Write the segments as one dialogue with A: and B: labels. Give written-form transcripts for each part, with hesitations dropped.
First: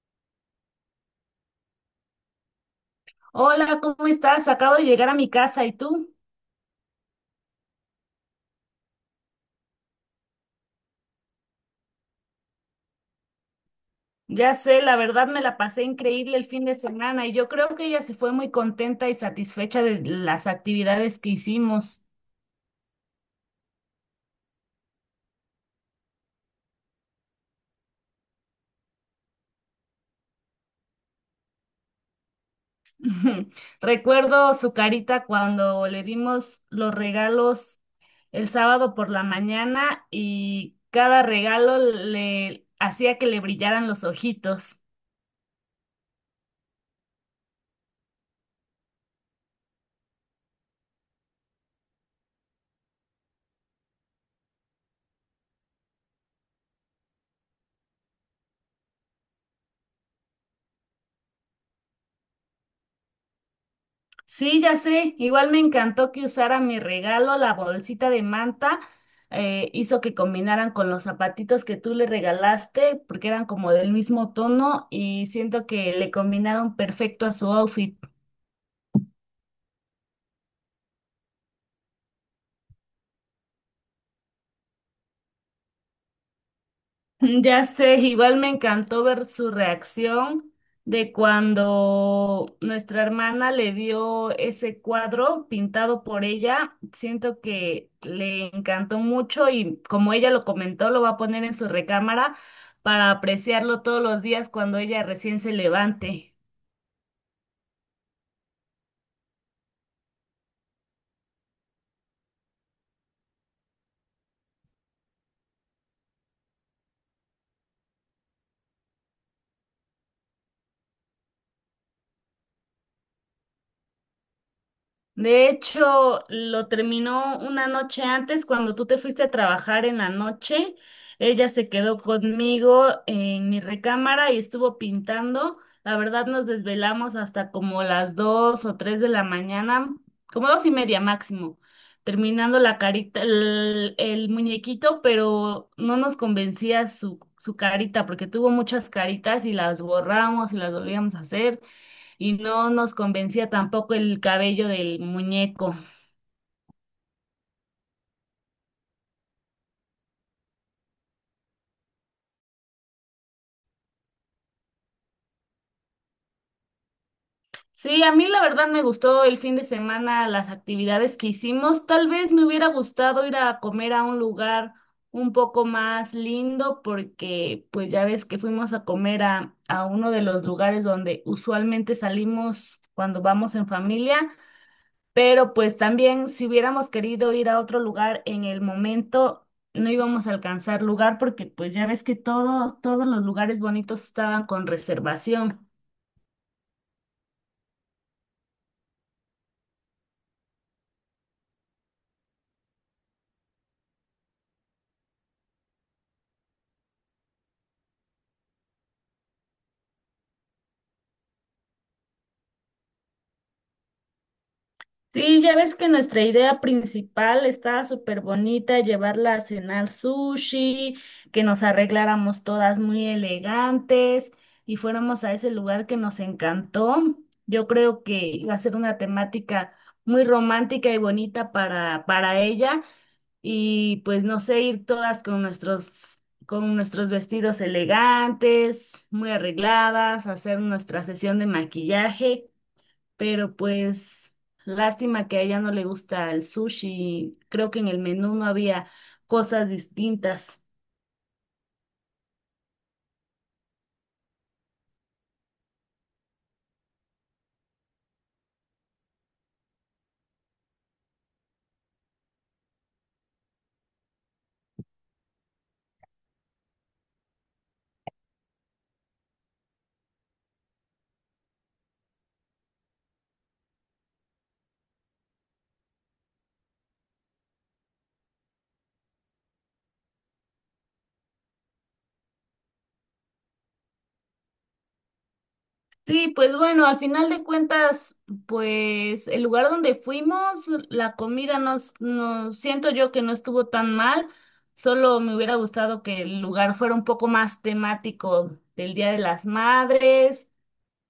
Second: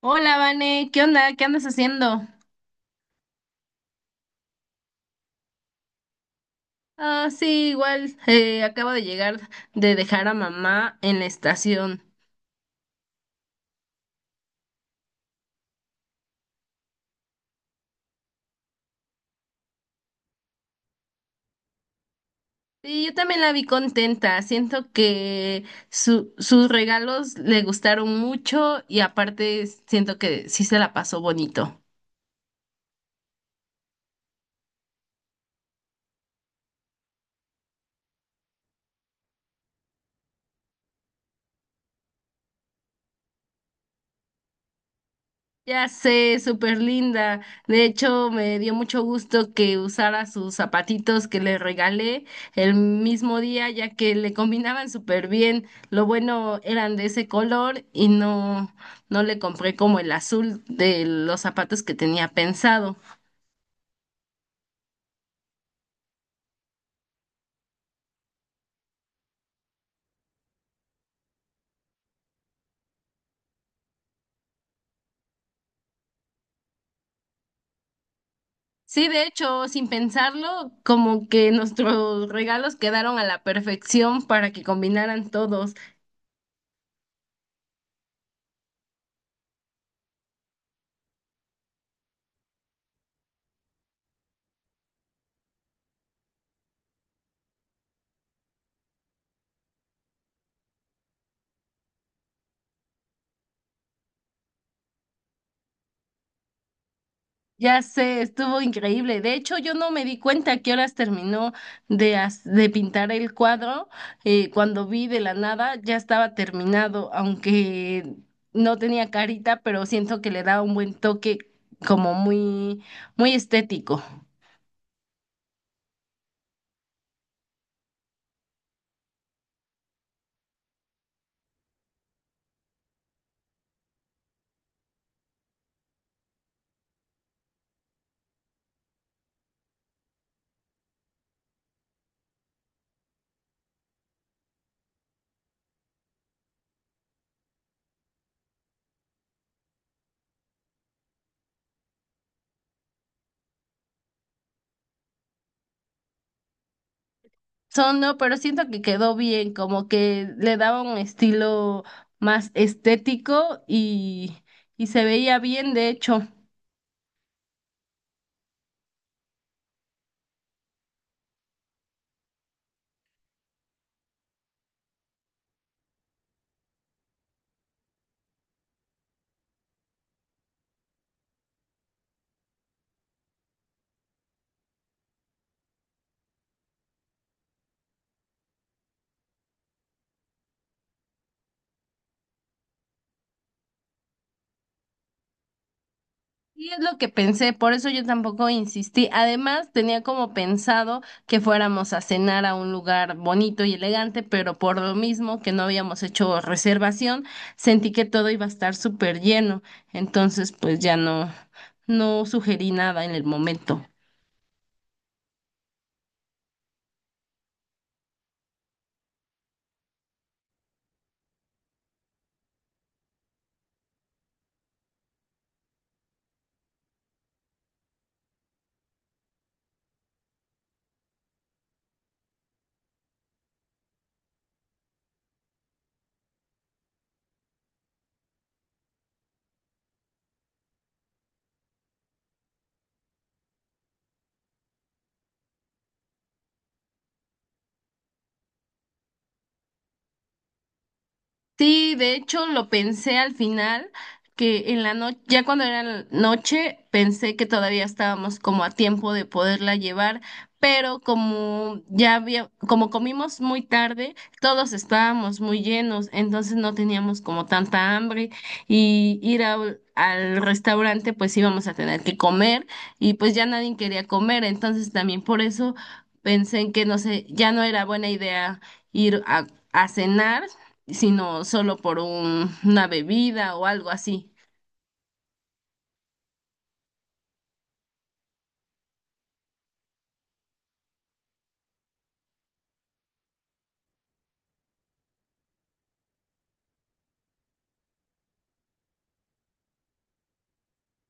A: Hola, Vane, ¿qué onda? ¿Qué andas haciendo?
B: Hola, ¿cómo estás? Acabo de llegar a mi casa y tú,
A: Ah, sí, igual, acabo de llegar de dejar a mamá en la estación.
B: ya sé, la verdad me la pasé increíble el fin de semana y yo creo que ella se fue muy contenta y satisfecha de las actividades que hicimos.
A: Sí, yo también la vi contenta. Siento que sus regalos le gustaron mucho y aparte siento que sí se la pasó bonito.
B: Recuerdo su carita cuando le dimos los regalos el sábado por la mañana y cada regalo le hacía que le brillaran los ojitos.
A: Ya sé, súper linda. De hecho, me dio mucho gusto que usara sus zapatitos que le regalé el mismo día, ya que le combinaban súper bien. Lo bueno eran de ese color y no, no le compré como el azul de los zapatos que tenía pensado.
B: Sí, ya sé. Igual me encantó que usara mi regalo, la bolsita de manta. Hizo que combinaran con los zapatitos que tú le regalaste, porque eran como del mismo tono y siento que le combinaron perfecto a su outfit.
A: Sí, de hecho, sin pensarlo, como que nuestros regalos quedaron a la perfección para que combinaran todos.
B: Ya sé, igual me encantó ver su reacción de cuando nuestra hermana le dio ese cuadro pintado por ella. Siento que le encantó mucho y, como ella lo comentó, lo va a poner en su recámara para apreciarlo todos los días cuando ella recién se levante.
A: Ya sé, estuvo increíble. De hecho, yo no me di cuenta a qué horas terminó de pintar el cuadro. Cuando vi de la nada, ya estaba terminado, aunque no tenía carita, pero siento que le da un buen toque como muy, muy estético.
B: De hecho, lo terminó una noche antes, cuando tú te fuiste a trabajar en la noche. Ella se quedó conmigo en mi recámara y estuvo pintando. La verdad, nos desvelamos hasta como las dos o tres de la mañana, como dos y media máximo, terminando la carita, el muñequito, pero no nos convencía su carita, porque tuvo muchas caritas y las borramos y las volvíamos a hacer y no nos convencía tampoco el cabello del muñeco.
A: Son, no, pero siento que quedó bien, como que le daba un estilo más estético y se veía bien, de hecho.
B: Sí, a mí la verdad me gustó el fin de semana las actividades que hicimos. Tal vez me hubiera gustado ir a comer a un lugar un poco más lindo, porque pues ya ves que fuimos a comer a uno de los lugares donde usualmente salimos cuando vamos en familia. Pero pues también, si hubiéramos querido ir a otro lugar en el momento, no íbamos a alcanzar lugar porque pues ya ves que todo, todos los lugares bonitos estaban con reservación.
A: Sí, es lo que pensé, por eso yo tampoco insistí. Además, tenía como pensado que fuéramos a cenar a un lugar bonito y elegante, pero por lo mismo que no habíamos hecho reservación, sentí que todo iba a estar súper lleno. Entonces, pues ya no, no sugerí nada en el momento.
B: Sí, ya ves que nuestra idea principal estaba súper bonita, llevarla a cenar sushi, que nos arregláramos todas muy elegantes y fuéramos a ese lugar que nos encantó. Yo creo que iba a ser una temática muy romántica y bonita para ella. Y pues no sé, ir todas con nuestros vestidos elegantes, muy arregladas, hacer nuestra sesión de maquillaje, pero pues lástima que a ella no le gusta el sushi, creo que en el menú no había cosas distintas.
A: Sí, de hecho lo pensé al final, que en la noche, ya cuando era la noche, pensé que todavía estábamos como a tiempo de poderla llevar, pero como ya había, como comimos muy tarde, todos estábamos muy llenos, entonces no teníamos como tanta hambre y al restaurante pues íbamos a tener que comer y pues ya nadie quería comer, entonces también por eso pensé en que no sé, ya no era buena idea ir a cenar sino solo por una bebida o algo así.
B: Sí, pues bueno, al final de cuentas, pues el lugar donde fuimos, la comida nos, nos siento yo que no estuvo tan mal, solo me hubiera gustado que el lugar fuera un poco más temático del Día de las Madres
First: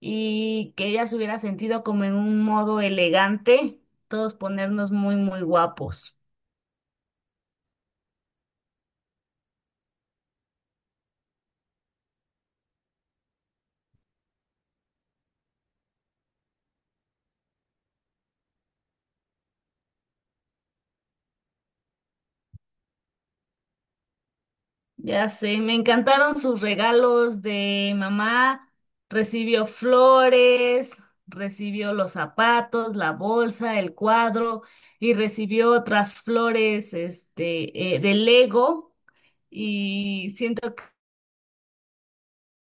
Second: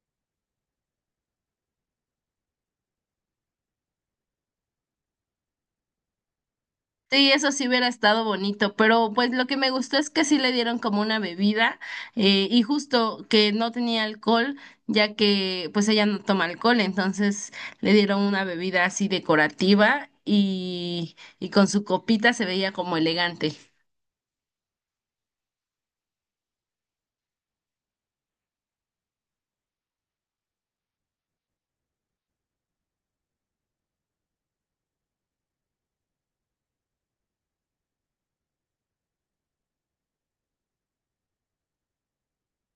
B: y que ella se hubiera sentido como en un modo elegante, todos ponernos muy, muy guapos.
A: Sí, eso sí hubiera estado bonito, pero pues lo que me gustó es que sí le dieron como una bebida y justo que no tenía alcohol, ya que pues ella no toma alcohol, entonces le dieron una bebida así decorativa y con su copita se veía como elegante.
B: Ya sé, me encantaron sus regalos de mamá. Recibió flores, recibió los zapatos, la bolsa, el cuadro y recibió otras flores, este, de Lego, y siento que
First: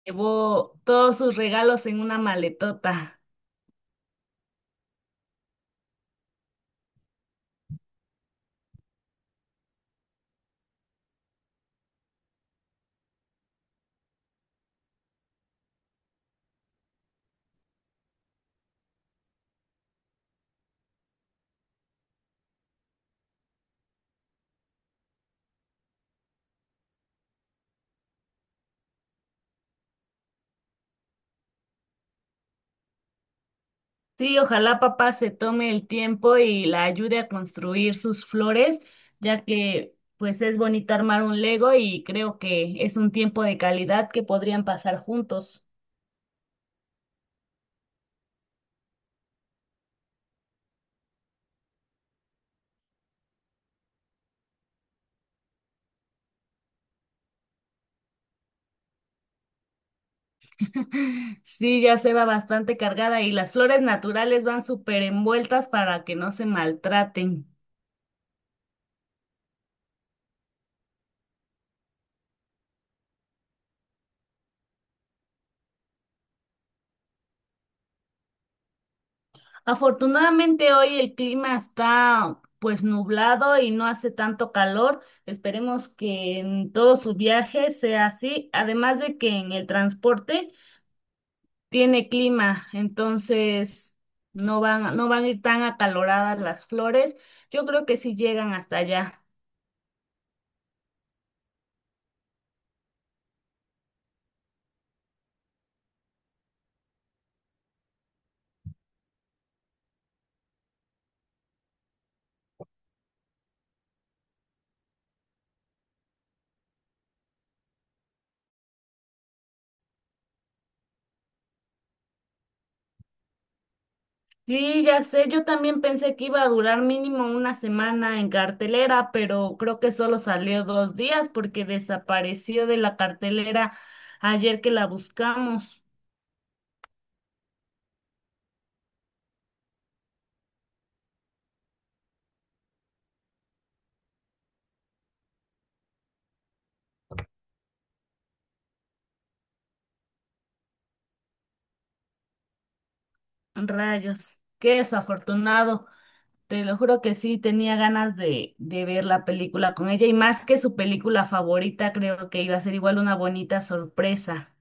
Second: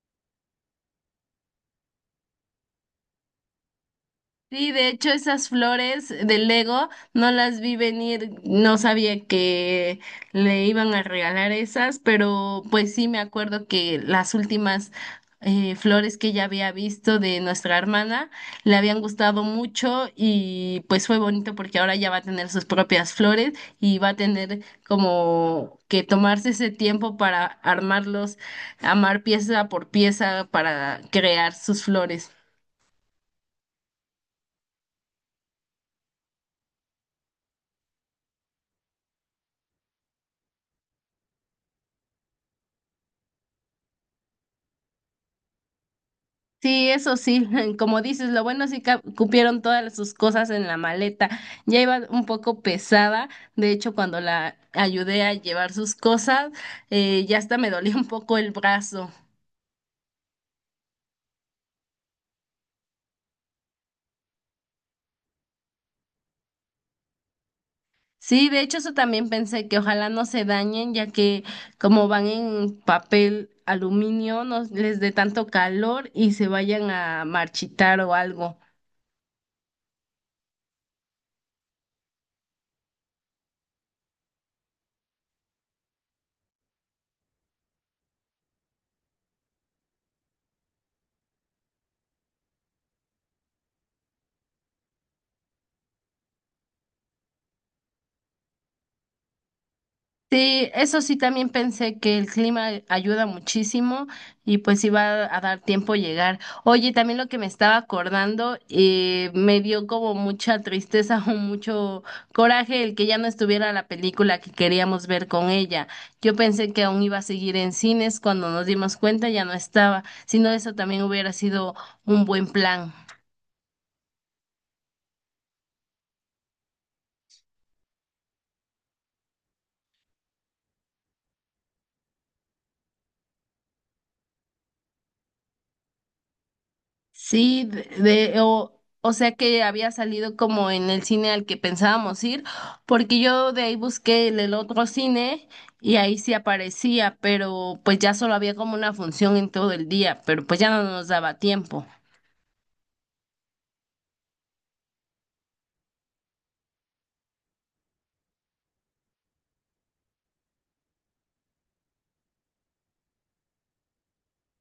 B: llevó todos sus regalos en una maletota.
A: Sí, de hecho esas flores de Lego no las vi venir, no sabía que le iban a regalar esas, pero pues sí me acuerdo que las últimas flores que ya había visto de nuestra hermana le habían gustado mucho y pues fue bonito porque ahora ya va a tener sus propias flores y va a tener como que tomarse ese tiempo para armarlos, armar pieza por pieza para crear sus flores.
B: Sí, ojalá papá se tome el tiempo y la ayude a construir sus flores, ya que pues es bonito armar un Lego y creo que es un tiempo de calidad que podrían pasar juntos.
A: Sí, eso sí, como dices, lo bueno sí que cupieron todas sus cosas en la maleta. Ya iba un poco pesada, de hecho cuando la ayudé a llevar sus cosas, ya hasta me dolía un poco el brazo.
B: Sí, ya se va bastante cargada y las flores naturales van súper envueltas para que no se maltraten.
A: Sí, de hecho eso también pensé que ojalá no se dañen, ya que como van en papel aluminio, no les dé tanto calor y se vayan a marchitar o algo.
B: Afortunadamente hoy el clima está pues nublado y no hace tanto calor. Esperemos que en todo su viaje sea así, además de que en el transporte tiene clima, entonces no van a ir tan acaloradas las flores. Yo creo que sí llegan hasta allá.
A: Sí, eso sí también pensé que el clima ayuda muchísimo y pues iba a dar tiempo llegar. Oye, también lo que me estaba acordando, me dio como mucha tristeza o mucho coraje el que ya no estuviera la película que queríamos ver con ella. Yo pensé que aún iba a seguir en cines, cuando nos dimos cuenta ya no estaba, si no eso también hubiera sido un buen plan.
B: Sí, ya sé, yo también pensé que iba a durar mínimo una semana en cartelera, pero creo que solo salió dos días porque desapareció de la cartelera ayer que la buscamos.
A: Sí, o sea que había salido como en el cine al que pensábamos ir, porque yo de ahí busqué el otro cine y ahí sí aparecía, pero pues ya solo había como una función en todo el día, pero pues ya no nos daba tiempo.
B: Rayos, qué desafortunado. Te lo juro que sí, tenía ganas de ver la película con ella y, más que su película favorita, creo que iba a ser igual una bonita sorpresa.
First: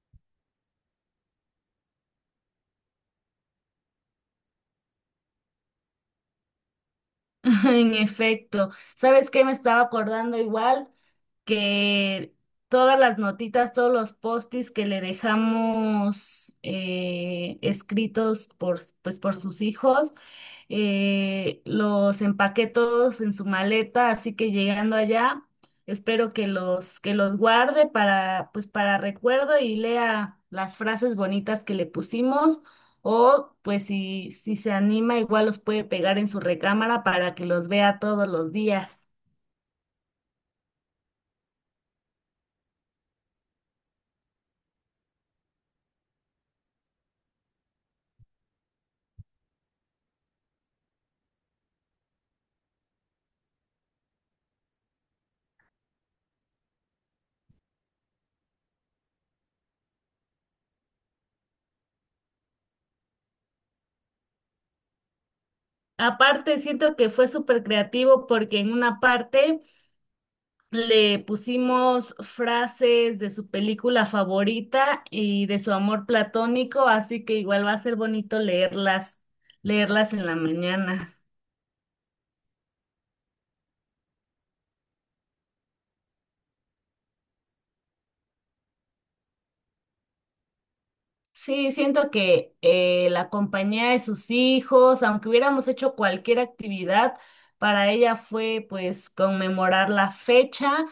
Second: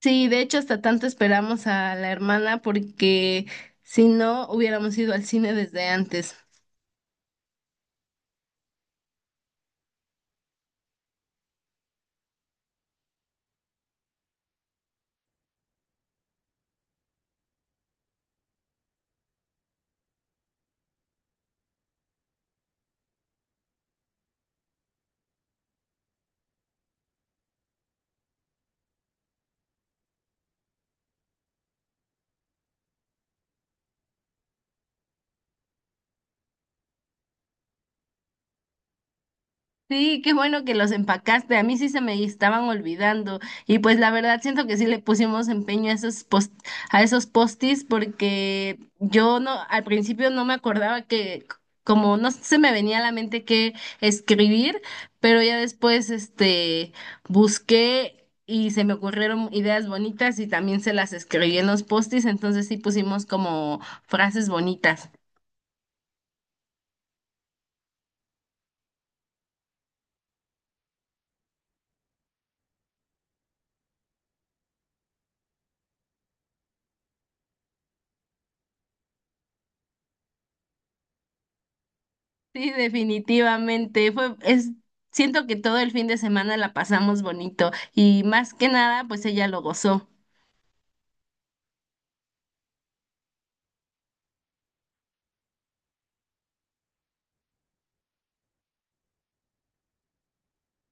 A: Sí, de hecho hasta tanto esperamos a la hermana porque si no hubiéramos ido al cine desde antes.
B: En efecto, ¿sabes qué? Me estaba acordando igual, que todas las notitas, todos los postis que le dejamos, escritos por, pues, por sus hijos, los empaqué todos en su maleta, así que llegando allá, espero que los guarde para, pues, para recuerdo y lea las frases bonitas que le pusimos. O pues si, si se anima, igual los puede pegar en su recámara para que los vea todos los días.
A: Sí, qué bueno que los empacaste. A mí sí se me estaban olvidando. Y pues la verdad siento que sí le pusimos empeño a esos post a esos postis porque yo no al principio no me acordaba que como no se me venía a la mente qué escribir, pero ya después busqué y se me ocurrieron ideas bonitas y también se las escribí en los postis, entonces sí pusimos como frases bonitas.
B: Aparte, siento que fue súper creativo porque en una parte le pusimos frases de su película favorita y de su amor platónico, así que igual va a ser bonito leerlas, leerlas en la mañana.
A: Sí, definitivamente. Fue, es, siento que todo el fin de semana la pasamos bonito y más que nada, pues ella lo gozó.
B: Sí, siento que la compañía de sus hijos, aunque hubiéramos hecho cualquier actividad, para ella fue pues conmemorar la fecha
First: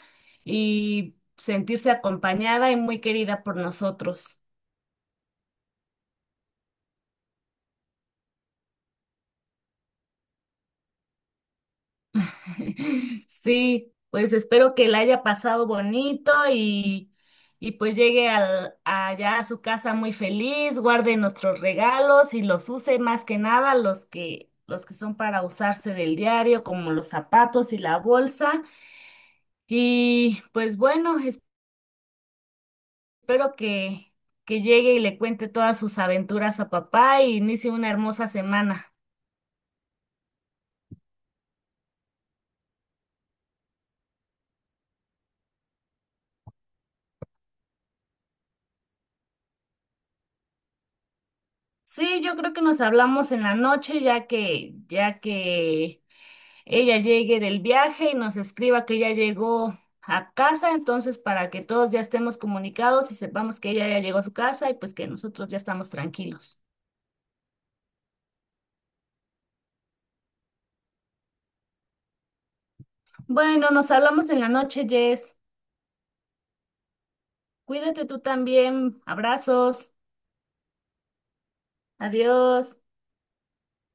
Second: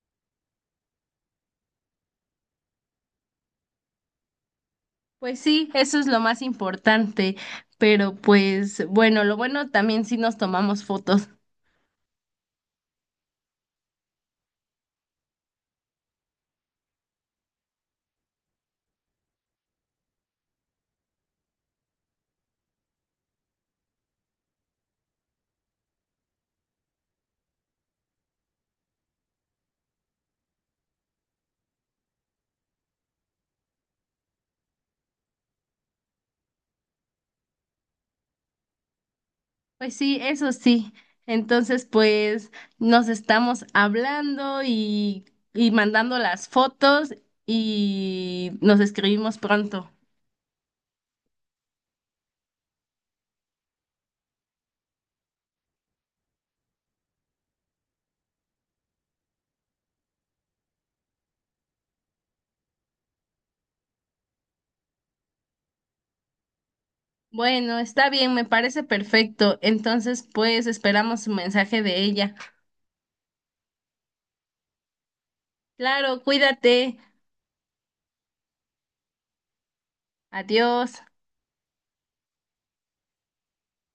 B: y sentirse acompañada y muy querida por nosotros.
A: Pues sí, eso es lo más importante. Pero pues bueno, lo bueno también sí nos tomamos fotos.
B: Sí, pues espero que la haya pasado bonito y pues llegue al, allá a su casa muy feliz, guarde nuestros regalos y los use más que nada los que, los que son para usarse del diario, como los zapatos y la bolsa. Y pues bueno, espero que llegue y le cuente todas sus aventuras a papá y inicie una hermosa semana.
A: Pues sí, eso sí. Entonces, pues nos estamos hablando y mandando las fotos y nos escribimos pronto.
B: Sí, yo creo que nos hablamos en la noche, ya que ella llegue del viaje y nos escriba que ya llegó a casa, entonces para que todos ya estemos comunicados y sepamos que ella ya llegó a su casa y pues que nosotros ya estamos tranquilos.
A: Bueno, está bien, me parece perfecto. Entonces, pues esperamos un mensaje de ella.
B: Bueno, nos hablamos en la noche, Jess.
A: Claro, cuídate.
B: Cuídate tú también. Abrazos.
A: Adiós.
B: Adiós.